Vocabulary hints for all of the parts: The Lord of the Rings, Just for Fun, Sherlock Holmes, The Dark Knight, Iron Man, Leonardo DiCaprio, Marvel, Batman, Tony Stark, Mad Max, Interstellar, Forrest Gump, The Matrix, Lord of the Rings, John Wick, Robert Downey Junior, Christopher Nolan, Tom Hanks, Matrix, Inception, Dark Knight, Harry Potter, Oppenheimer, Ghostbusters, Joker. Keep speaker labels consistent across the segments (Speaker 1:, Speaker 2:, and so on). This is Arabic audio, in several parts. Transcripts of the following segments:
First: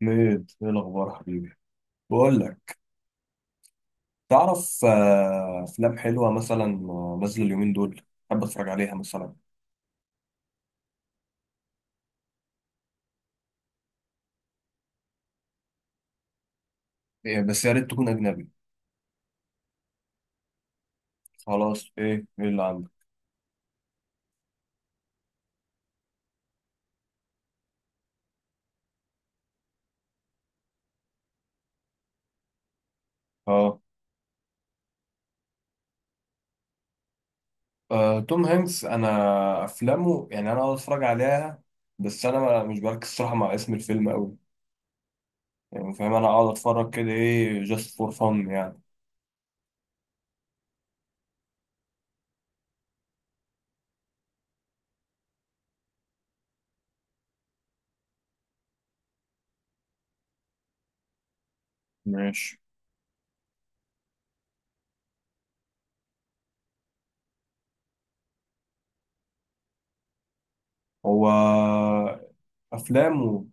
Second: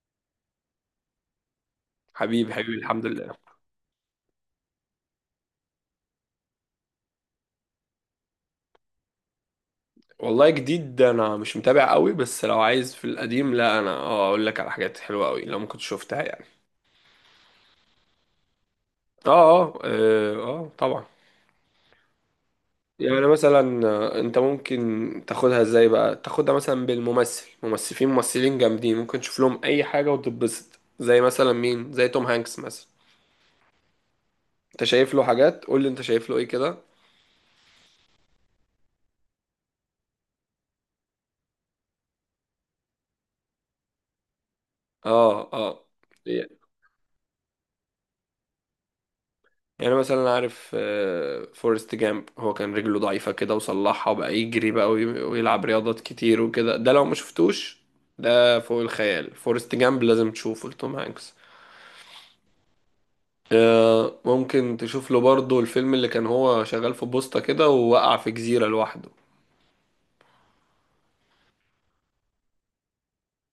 Speaker 1: ميد، ايه الاخبار حبيبي؟ بقول
Speaker 2: حبيبي حبيبي،
Speaker 1: لك،
Speaker 2: الحمد لله.
Speaker 1: تعرف، افلام حلوه مثلا، نازله اليومين دول، حابب اتفرج عليها مثلا.
Speaker 2: والله جديد، انا مش متابع قوي، بس لو عايز في القديم، لا انا اقول لك على حاجات حلوه قوي لو ما كنت شفتها يعني.
Speaker 1: إيه، بس يا ريت تكون اجنبي.
Speaker 2: اه اه اه، آه، طبعا.
Speaker 1: خلاص، ايه اللي عندك؟
Speaker 2: يعني مثلا انت ممكن تاخدها ازاي بقى؟ تاخدها مثلا بالممثل، ممثلين جامدين ممكن تشوف لهم اي حاجه وتتبسط، زي مثلا مين؟ زي توم هانكس مثلا.
Speaker 1: اه،
Speaker 2: انت شايف له حاجات؟ قول لي انت شايف له ايه كده.
Speaker 1: توم هانكس انا افلامه يعني انا اقعد اتفرج عليها. بس انا مش بركز صراحه مع اسم الفيلم قوي.
Speaker 2: اه اه.
Speaker 1: يعني فاهم، انا اقعد اتفرج كده، ايه، جاست فور فن يعني.
Speaker 2: يعني مثلا عارف فورست جامب؟ هو كان رجله ضعيفة كده وصلحها وبقى يجري بقى ويلعب رياضات كتير وكده. ده لو ما شفتوش ده فوق الخيال. فورست جامب لازم تشوفه لتوم هانكس.
Speaker 1: ماشي.
Speaker 2: آه، ممكن تشوف له برضه الفيلم اللي كان هو شغال في بوسطة كده ووقع في جزيرة لوحده.
Speaker 1: هو افلامه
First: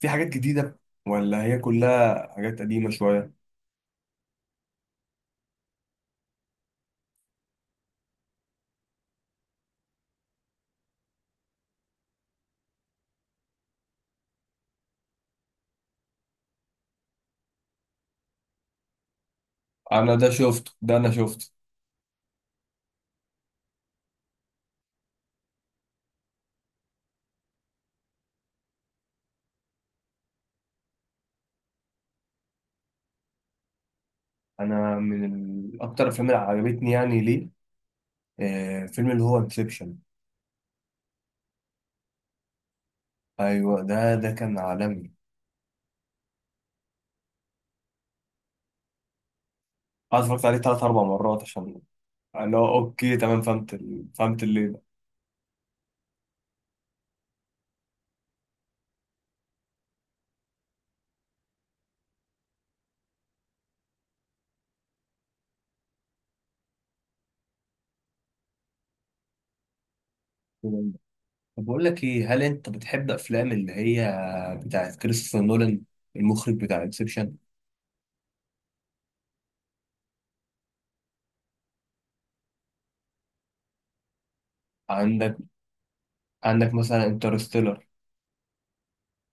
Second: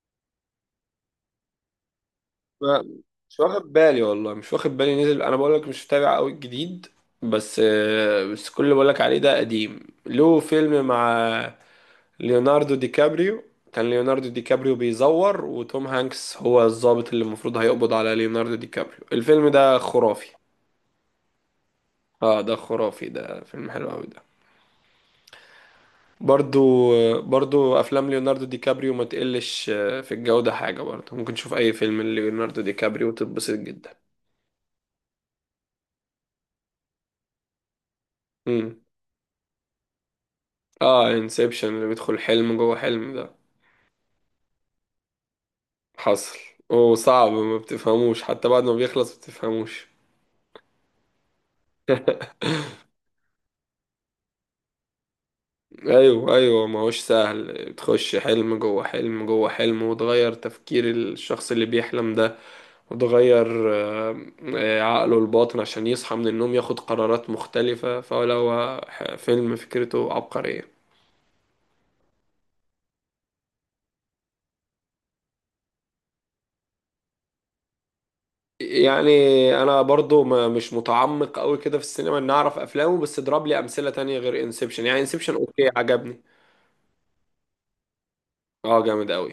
Speaker 1: في حاجات جديده ولا هي كلها حاجات
Speaker 2: ما-
Speaker 1: قديمه شويه؟
Speaker 2: مش واخد بالي والله، مش واخد بالي نزل. انا بقول لك مش متابع قوي الجديد، بس آه، بس كل اللي بقول لك عليه ده قديم. له فيلم مع ليوناردو دي كابريو. كان ليوناردو دي كابريو بيزور، وتوم هانكس هو الضابط اللي المفروض هيقبض على ليوناردو دي كابريو. الفيلم ده
Speaker 1: انا
Speaker 2: خرافي.
Speaker 1: ده شفته، ده انا شفته.
Speaker 2: اه ده خرافي، ده فيلم حلو قوي ده. برضو، برضو افلام ليوناردو دي كابريو ما تقلش في الجودة حاجة. برضو ممكن تشوف اي فيلم ليوناردو دي كابريو وتتبسط جدا.
Speaker 1: انا من اكتر الافلام اللي عجبتني، يعني ليه؟
Speaker 2: امم،
Speaker 1: فيلم اللي هو انسبشن.
Speaker 2: اه، انسبشن اللي بيدخل حلم جوه حلم ده.
Speaker 1: ايوه ده كان عالمي.
Speaker 2: حصل. وصعب ما بتفهموش، حتى بعد ما بيخلص ما بتفهموش.
Speaker 1: انا اتفرجت عليه 3 4 مرات عشان اللي هو اوكي تمام، فهمت فهمت اللي ده.
Speaker 2: ايوه ايوه، ما هوش سهل. بتخش حلم جوه حلم جوه حلم، وتغير تفكير الشخص اللي بيحلم ده، وتغير عقله الباطن عشان يصحى من النوم ياخد قرارات مختلفة. فلو فيلم فكرته عبقرية.
Speaker 1: طب بقول لك ايه، هل انت بتحب افلام اللي هي بتاعت كريستوفر نولان، المخرج بتاع انسبشن؟
Speaker 2: يعني انا برضو ما مش متعمق قوي كده في السينما ان اعرف افلامه، بس اضرب لي امثلة تانية غير انسبشن. يعني انسبشن
Speaker 1: عندك،
Speaker 2: اوكي، عجبني.
Speaker 1: عندك مثلا انترستيلر،
Speaker 2: اه جامد قوي،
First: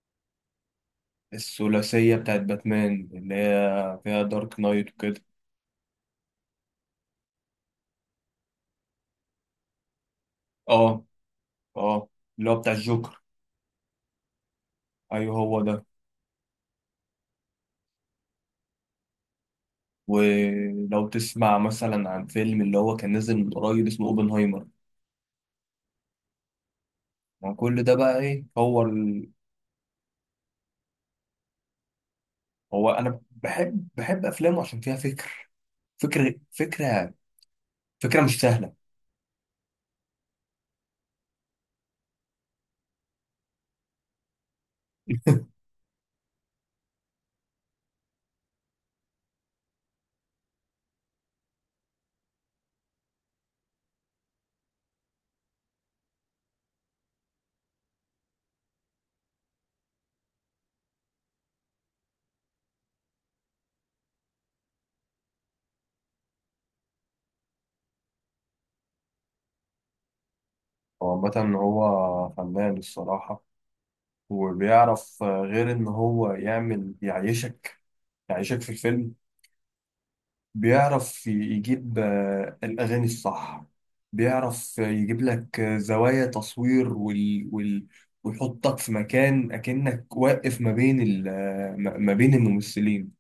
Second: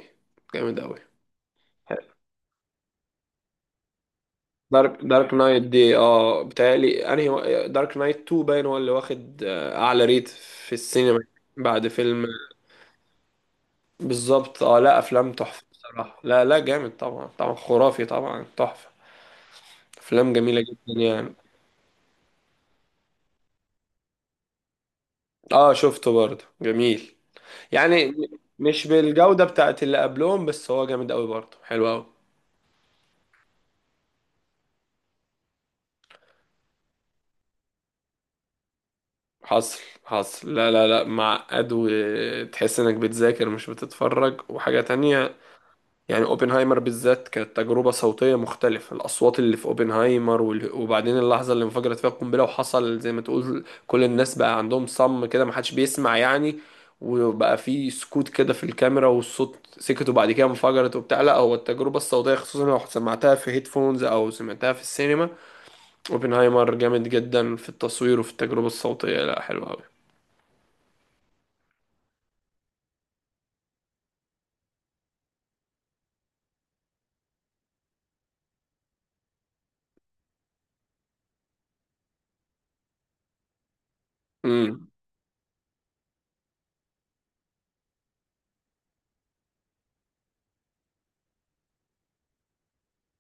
Speaker 2: جامد قوي.
Speaker 1: الثلاثيه بتاعت باتمان اللي هي فيها دارك نايت
Speaker 2: دارك
Speaker 1: وكده.
Speaker 2: دارك نايت دي، اه، بتهيألي انهي دارك نايت 2 باين هو اللي واخد اعلى ريت في
Speaker 1: اه،
Speaker 2: السينما بعد
Speaker 1: اه
Speaker 2: فيلم.
Speaker 1: اللي هو بتاع الجوكر.
Speaker 2: بالظبط، اه، لا افلام
Speaker 1: ايوه هو
Speaker 2: تحفه
Speaker 1: ده.
Speaker 2: بصراحه، لا لا جامد طبعا، طبعا خرافي، طبعا تحفه. افلام جميله جدا
Speaker 1: ولو
Speaker 2: يعني.
Speaker 1: تسمع مثلا عن فيلم اللي هو كان نازل من قريب، اسمه اوبنهايمر.
Speaker 2: اه شفته برضه، جميل.
Speaker 1: ما كل ده
Speaker 2: يعني
Speaker 1: بقى، ايه هو
Speaker 2: مش بالجوده بتاعت اللي قبلهم، بس هو جامد قوي برضه، حلو قوي.
Speaker 1: هو انا بحب افلامه عشان فيها فكر فكره فكره مش سهله.
Speaker 2: حصل، حصل. لا لا لا، معقد وتحس انك بتذاكر مش بتتفرج، وحاجه تانية. يعني اوبنهايمر بالذات كانت تجربة صوتية مختلفة، الأصوات اللي في اوبنهايمر وبعدين اللحظة اللي انفجرت فيها القنبلة وحصل زي ما تقول كل الناس بقى عندهم صم كده، محدش بيسمع يعني. وبقى في سكوت كده في الكاميرا والصوت سكت، وبعد كده انفجرت وبتاع. لا هو التجربة الصوتية خصوصا لو سمعتها في هيدفونز أو سمعتها في السينما. اوبنهايمر جامد جدا في التصوير وفي التجربة الصوتية، لا حلو أوي.
Speaker 1: هو مثلا هو فنان الصراحه، وبيعرف غير ان هو يعمل يعيشك في الفيلم. بيعرف يجيب الأغاني الصح، بيعرف
Speaker 2: امم،
Speaker 1: يجيب لك زوايا تصوير ويحطك في مكان أكنك واقف ما بين ال... آه، ما ما بين الممثلين.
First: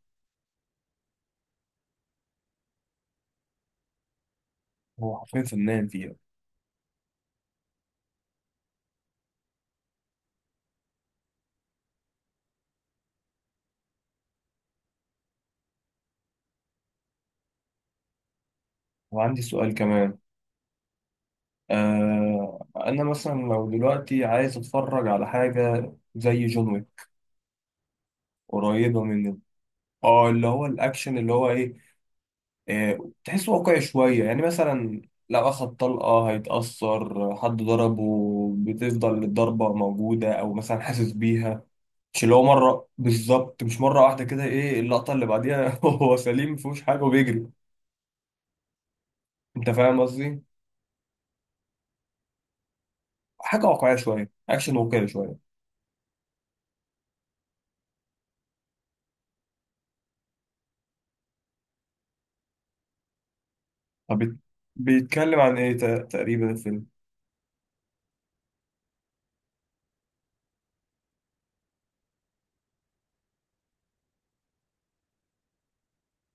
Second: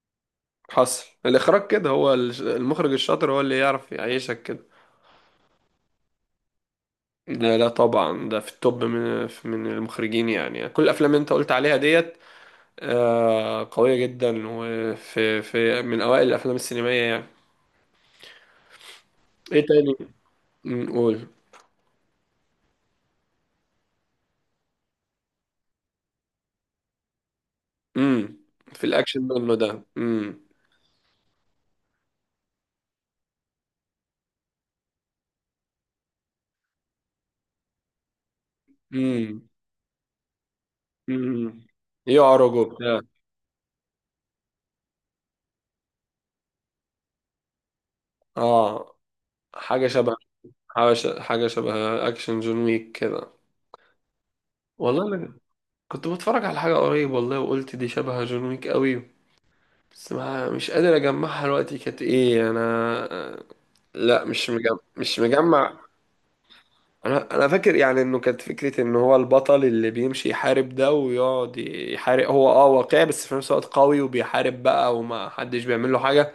Speaker 2: حصل. الإخراج كده، هو المخرج الشاطر هو اللي يعرف يعيشك كده.
Speaker 1: هو حرفيا فنان فيها.
Speaker 2: لا لا طبعا، ده في التوب من المخرجين. يعني كل الافلام اللي انت قلت عليها ديت آه، قوية جدا، وفي من اوائل الافلام السينمائية يعني.
Speaker 1: وعندي
Speaker 2: ايه
Speaker 1: سؤال
Speaker 2: تاني
Speaker 1: كمان.
Speaker 2: نقول؟
Speaker 1: أنا مثلا لو دلوقتي عايز أتفرج على حاجة زي جون ويك،
Speaker 2: امم، في
Speaker 1: قريبة
Speaker 2: الاكشن
Speaker 1: من
Speaker 2: منه ده. امم،
Speaker 1: اللي هو الأكشن اللي هو إيه آه، تحسه واقعي شوية يعني، مثلا لو أخد طلقة هيتأثر، حد ضربه بتفضل
Speaker 2: امم،
Speaker 1: الضربة موجودة أو مثلا حاسس
Speaker 2: امم،
Speaker 1: بيها. مش اللي هو
Speaker 2: يعرج
Speaker 1: مرة
Speaker 2: وبتاع.
Speaker 1: بالظبط، مش مرة واحدة كده، إيه اللقطة اللي بعديها هو سليم مفيهوش حاجة وبيجري.
Speaker 2: اه
Speaker 1: أنت
Speaker 2: حاجة
Speaker 1: فاهم
Speaker 2: شبه،
Speaker 1: قصدي؟
Speaker 2: حاجة، شبه اكشن جون ويك كده.
Speaker 1: حاجة واقعية شوية، أكشن واقعي
Speaker 2: والله
Speaker 1: شوية.
Speaker 2: انا كنت بتفرج على حاجة قريب والله وقلت دي شبه جون ويك قوي، بس ما مش قادر اجمعها دلوقتي. كانت ايه انا؟
Speaker 1: طب
Speaker 2: لا مش مجمع، مش
Speaker 1: بيتكلم عن إيه
Speaker 2: مجمع.
Speaker 1: تقريبا الفيلم؟
Speaker 2: انا فاكر يعني انه كانت فكره ان هو البطل اللي بيمشي يحارب ده ويقعد يحارب، هو اه واقعي بس في نفس الوقت قوي، وبيحارب بقى وما حدش بيعمل له حاجه.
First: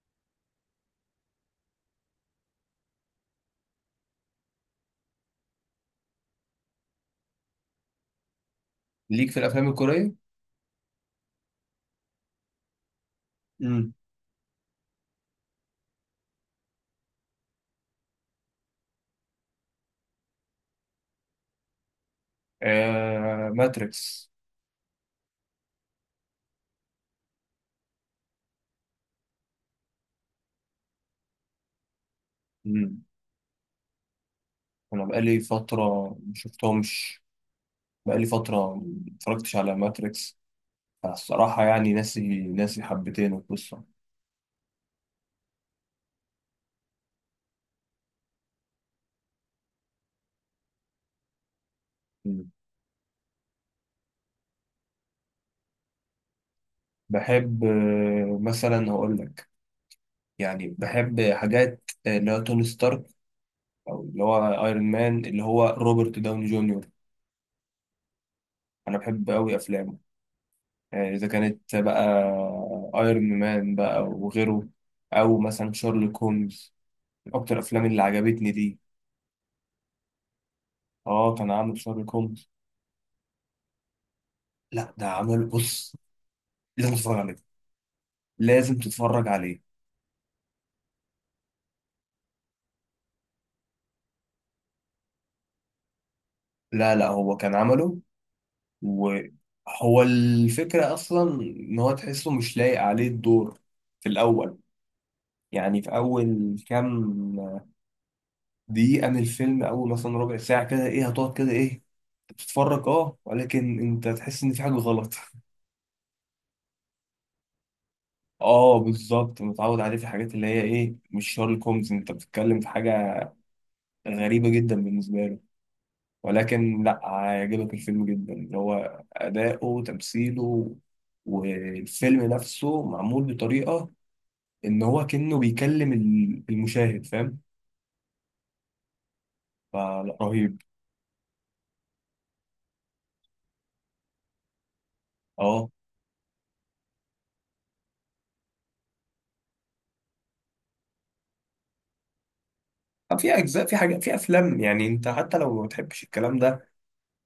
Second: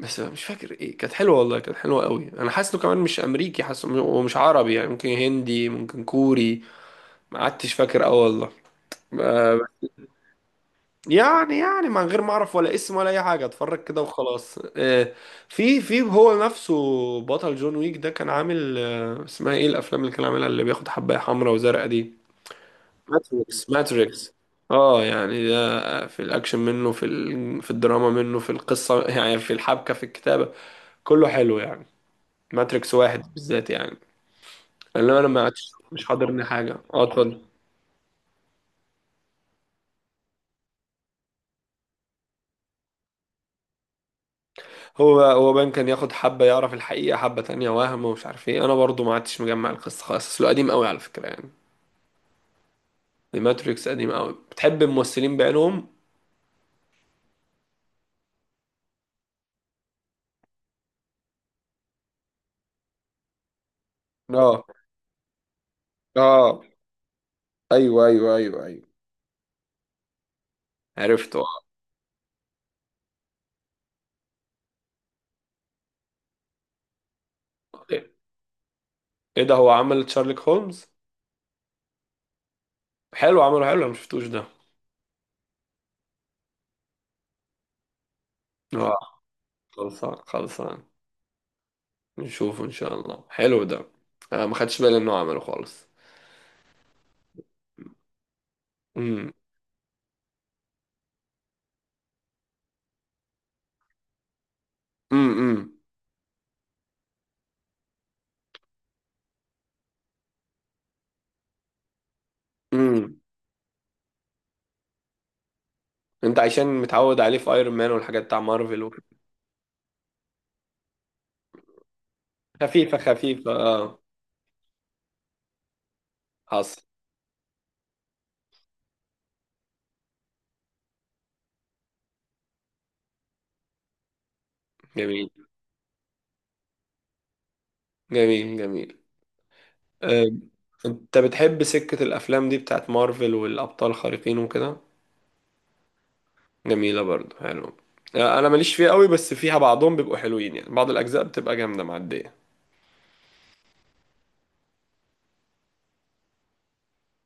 Speaker 2: بس مش فاكر ايه. كانت حلوه والله، كانت حلوه قوي. انا حاسه كمان مش امريكي، حاسه ومش عربي، يعني ممكن هندي، ممكن كوري. ما عدتش فاكر قوي والله.
Speaker 1: ليك في
Speaker 2: آه،
Speaker 1: الأفلام الكورية؟
Speaker 2: يعني، يعني من غير ما اعرف ولا اسم ولا اي حاجه، اتفرج
Speaker 1: امم
Speaker 2: كده وخلاص. آه، في، في هو نفسه بطل جون ويك ده كان عامل اسمها ايه الافلام اللي كان عاملها، اللي بياخد حبايه حمراء وزرقاء دي؟ ماتريكس،
Speaker 1: ماتريكس.
Speaker 2: ماتريكس. اه يعني ده في الاكشن منه، في في الدراما منه، في القصه، يعني في الحبكه، في الكتابه. كله حلو يعني. ماتريكس
Speaker 1: مم.
Speaker 2: واحد بالذات يعني.
Speaker 1: أنا
Speaker 2: لان انا
Speaker 1: بقالي
Speaker 2: ما عادش- مش
Speaker 1: فترة
Speaker 2: حاضرني حاجه. اه
Speaker 1: مشفتهمش،
Speaker 2: اتفضل.
Speaker 1: بقالي فترة ما اتفرجتش على ماتريكس الصراحة، يعني ناسي، ناسي حبتين القصة.
Speaker 2: هو بان كان ياخد حبة يعرف الحقيقة، حبة تانية وهم، ومش عارف ايه. انا برضو ما عدتش مجمع القصة خالص، اصله قديم قوي على فكرة يعني.
Speaker 1: مم.
Speaker 2: الماتريكس قديم قوي. بتحب الممثلين بعينهم.
Speaker 1: بحب مثلا هقول لك، يعني بحب حاجات اللي هو توني ستارك، أو اللي
Speaker 2: اه
Speaker 1: هو أيرون مان اللي هو روبرت داوني
Speaker 2: اه،
Speaker 1: جونيور.
Speaker 2: ايوه ايوه ايوه ايوه.
Speaker 1: أنا بحب أوي أفلامه. يعني إذا
Speaker 2: عرفته، آه.
Speaker 1: كانت بقى أيرون مان بقى وغيره، أو مثلا شارلوك هومز، من أكتر الأفلام اللي
Speaker 2: ايه،
Speaker 1: عجبتني دي.
Speaker 2: إيه ده، هو عمل شارلوك هولمز؟
Speaker 1: كان عامل شارلوك هومز.
Speaker 2: حلو، عمله حلو، انا ما شفتوش ده.
Speaker 1: لا، ده عمل، بص، لازم تتفرج عليه، لازم
Speaker 2: اه
Speaker 1: تتفرج عليه.
Speaker 2: خلصان، خلصان، نشوفه ان شاء الله. حلو ده. آه ما خدتش بالي انه عمله خالص.
Speaker 1: لا لا، هو كان عمله.
Speaker 2: امم،
Speaker 1: وهو الفكرة أصلا إن هو تحسه مش لايق عليه الدور في الأول.
Speaker 2: امم،
Speaker 1: يعني في أول كام دقيقة من الفيلم، أول مثلا ربع ساعة كده، إيه، هتقعد كده، إيه، بتتفرج،
Speaker 2: امم،
Speaker 1: ولكن أنت تحس إن في حاجة غلط.
Speaker 2: انت عشان متعود عليه في ايرون مان والحاجات بتاع
Speaker 1: أه
Speaker 2: مارفل.
Speaker 1: بالظبط، متعود عليه في الحاجات اللي هي إيه، مش شارلوك هومز. أنت بتتكلم في
Speaker 2: خفيفة،
Speaker 1: حاجة
Speaker 2: خفيفة اه.
Speaker 1: غريبة جدا بالنسبة له،
Speaker 2: حصل.
Speaker 1: ولكن لا، هيعجبك الفيلم جدا، اللي هو أداؤه، تمثيله. والفيلم نفسه معمول بطريقة إن هو
Speaker 2: جميل،
Speaker 1: كأنه بيكلم المشاهد، فاهم؟
Speaker 2: جميل، جميل.
Speaker 1: فلا،
Speaker 2: أم،
Speaker 1: رهيب.
Speaker 2: انت بتحب سكة الافلام دي بتاعت مارفل والابطال الخارقين وكده؟
Speaker 1: اه،
Speaker 2: جميلة برضو، حلو. آه، انا ماليش فيها قوي، بس فيها بعضهم بيبقوا حلوين يعني، بعض الاجزاء بتبقى جامدة معدية.
Speaker 1: طب في أجزاء، في حاجات، في أفلام يعني، أنت حتى لو ما بتحبش الكلام ده،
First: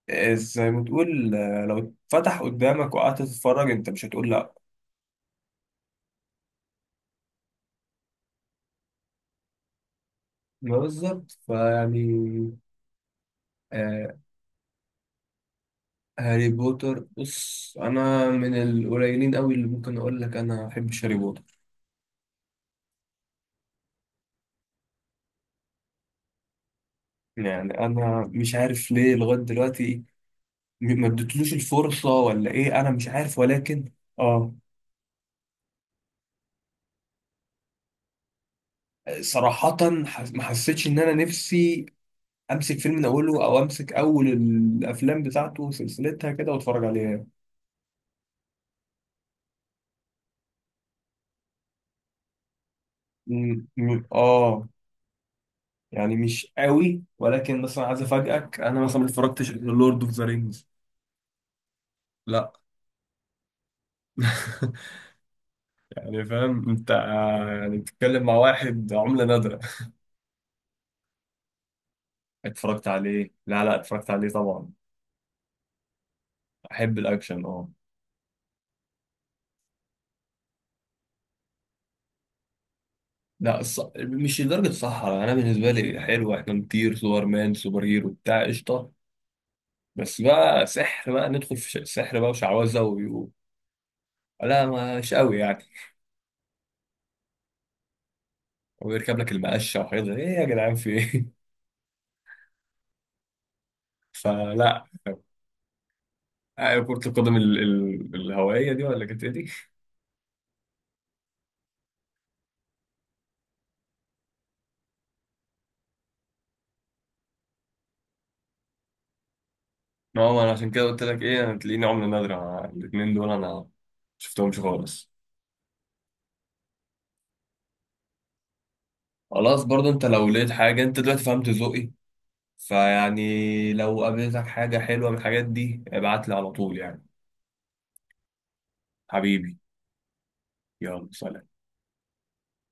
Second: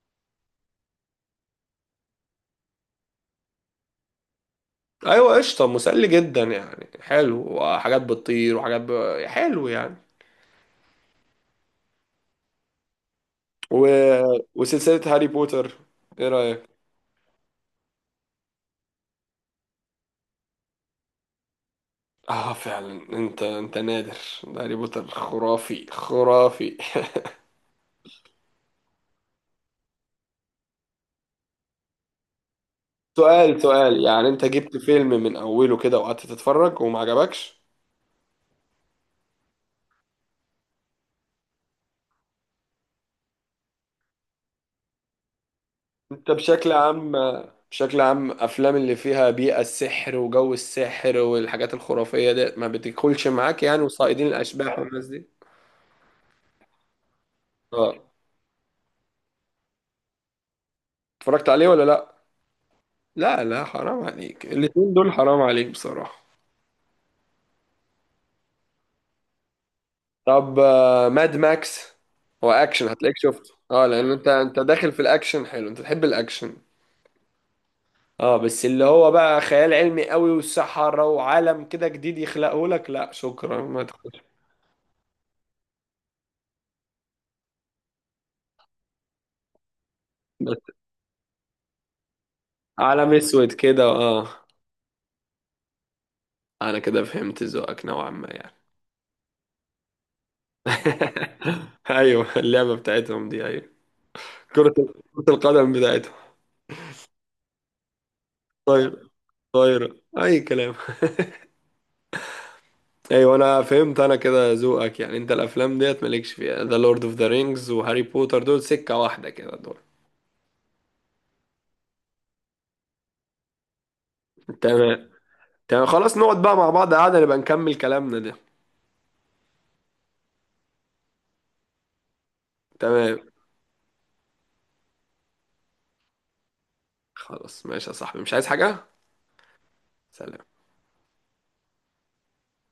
Speaker 1: زي ما تقول، لو اتفتح قدامك وقعدت تتفرج أنت مش هتقول لأ.
Speaker 2: ايوه قشطة، مسلي جدا يعني، حلو، وحاجات بتطير وحاجات حلو يعني.
Speaker 1: ما بالظبط فيعني.
Speaker 2: و...
Speaker 1: آه
Speaker 2: وسلسلة هاري بوتر، ايه
Speaker 1: هاري
Speaker 2: رأيك؟
Speaker 1: بوتر بص، أنا من القليلين أوي اللي ممكن أقول لك أنا ما بحبش هاري بوتر.
Speaker 2: اه فعلا انت، انت نادر. ده هاري بوتر خرافي، خرافي.
Speaker 1: يعني انا مش عارف ليه لغايه دلوقتي، ما اديتلوش الفرصه ولا ايه، انا مش عارف
Speaker 2: سؤال،
Speaker 1: ولكن
Speaker 2: سؤال، يعني انت
Speaker 1: اه،
Speaker 2: جبت فيلم من اوله كده وقعدت تتفرج وما عجبكش؟
Speaker 1: صراحه، ما حسيتش ان انا نفسي امسك فيلم من اوله او امسك اول الافلام بتاعته
Speaker 2: انت
Speaker 1: وسلسلتها كده
Speaker 2: بشكل
Speaker 1: واتفرج
Speaker 2: عام،
Speaker 1: عليها.
Speaker 2: بشكل عام افلام اللي فيها بيئة السحر وجو السحر والحاجات الخرافية دي ما بتدخلش معاك
Speaker 1: م-
Speaker 2: يعني،
Speaker 1: م-
Speaker 2: وصائدين
Speaker 1: اه
Speaker 2: الاشباح والناس دي.
Speaker 1: يعني مش قوي، ولكن مثلا عايز
Speaker 2: اه
Speaker 1: افاجئك، انا مثلا ما اتفرجتش لورد اوف ذا رينجز.
Speaker 2: اتفرجت عليه ولا لا؟
Speaker 1: لا.
Speaker 2: لا لا حرام عليك، الاتنين دول حرام عليك بصراحة.
Speaker 1: يعني فاهم انت، يعني بتتكلم مع واحد عملة نادرة.
Speaker 2: طب آه، ماد ماكس، هو
Speaker 1: اتفرجت
Speaker 2: اكشن، هتلاقيك
Speaker 1: عليه؟
Speaker 2: شفته
Speaker 1: لا لا،
Speaker 2: اه،
Speaker 1: اتفرجت
Speaker 2: لان
Speaker 1: عليه
Speaker 2: انت، انت
Speaker 1: طبعا،
Speaker 2: داخل في الاكشن، حلو، انت تحب الاكشن.
Speaker 1: احب الاكشن اه.
Speaker 2: اه بس اللي هو بقى خيال علمي قوي والسحرة وعالم كده جديد يخلقه لك، لا
Speaker 1: لا
Speaker 2: شكرا ما تخش.
Speaker 1: مش لدرجه الصحراء، انا بالنسبه لي حلوه، احنا نطير سوبر مان، سوبر هيرو بتاع، قشطه. بس
Speaker 2: بس
Speaker 1: بقى سحر بقى، ندخل في سحر بقى وشعوذه
Speaker 2: عالم اسود كده اه.
Speaker 1: لا مش قوي يعني.
Speaker 2: انا كده فهمت ذوقك نوعا ما يعني.
Speaker 1: ويركب لك المقشه وحاجات ايه يا جدعان في ايه؟
Speaker 2: ايوه اللعبة بتاعتهم دي، ايوه، كرة،
Speaker 1: فلا.
Speaker 2: كرة القدم بتاعتهم.
Speaker 1: كرة القدم الهوائية دي، ولا
Speaker 2: طاير،
Speaker 1: كانت ايه دي؟
Speaker 2: طايرة اي كلام. ايوه انا فهمت، انا كده ذوقك يعني. انت الافلام ديت مالكش فيها، ذا لورد اوف ذا رينجز وهاري بوتر، دول سكة واحدة كده دول.
Speaker 1: نعم، انا عشان كده قلت لك ايه، انا تلاقيني عملة نادرة، أنا الاتنين دول انا شفتهمش
Speaker 2: تمام،
Speaker 1: خالص.
Speaker 2: تمام. خلاص نقعد بقى مع بعض قعدة نبقى نكمل كلامنا ده.
Speaker 1: خلاص، برضه انت لو لقيت حاجة، انت دلوقتي فهمت ذوقي،
Speaker 2: تمام،
Speaker 1: فيعني لو قابلتك حاجة حلوة من الحاجات دي ابعت لي على طول يعني.
Speaker 2: خلاص، ماشي يا صاحبي، مش عايز حاجة.
Speaker 1: حبيبي،
Speaker 2: سلام.
Speaker 1: يلا سلام.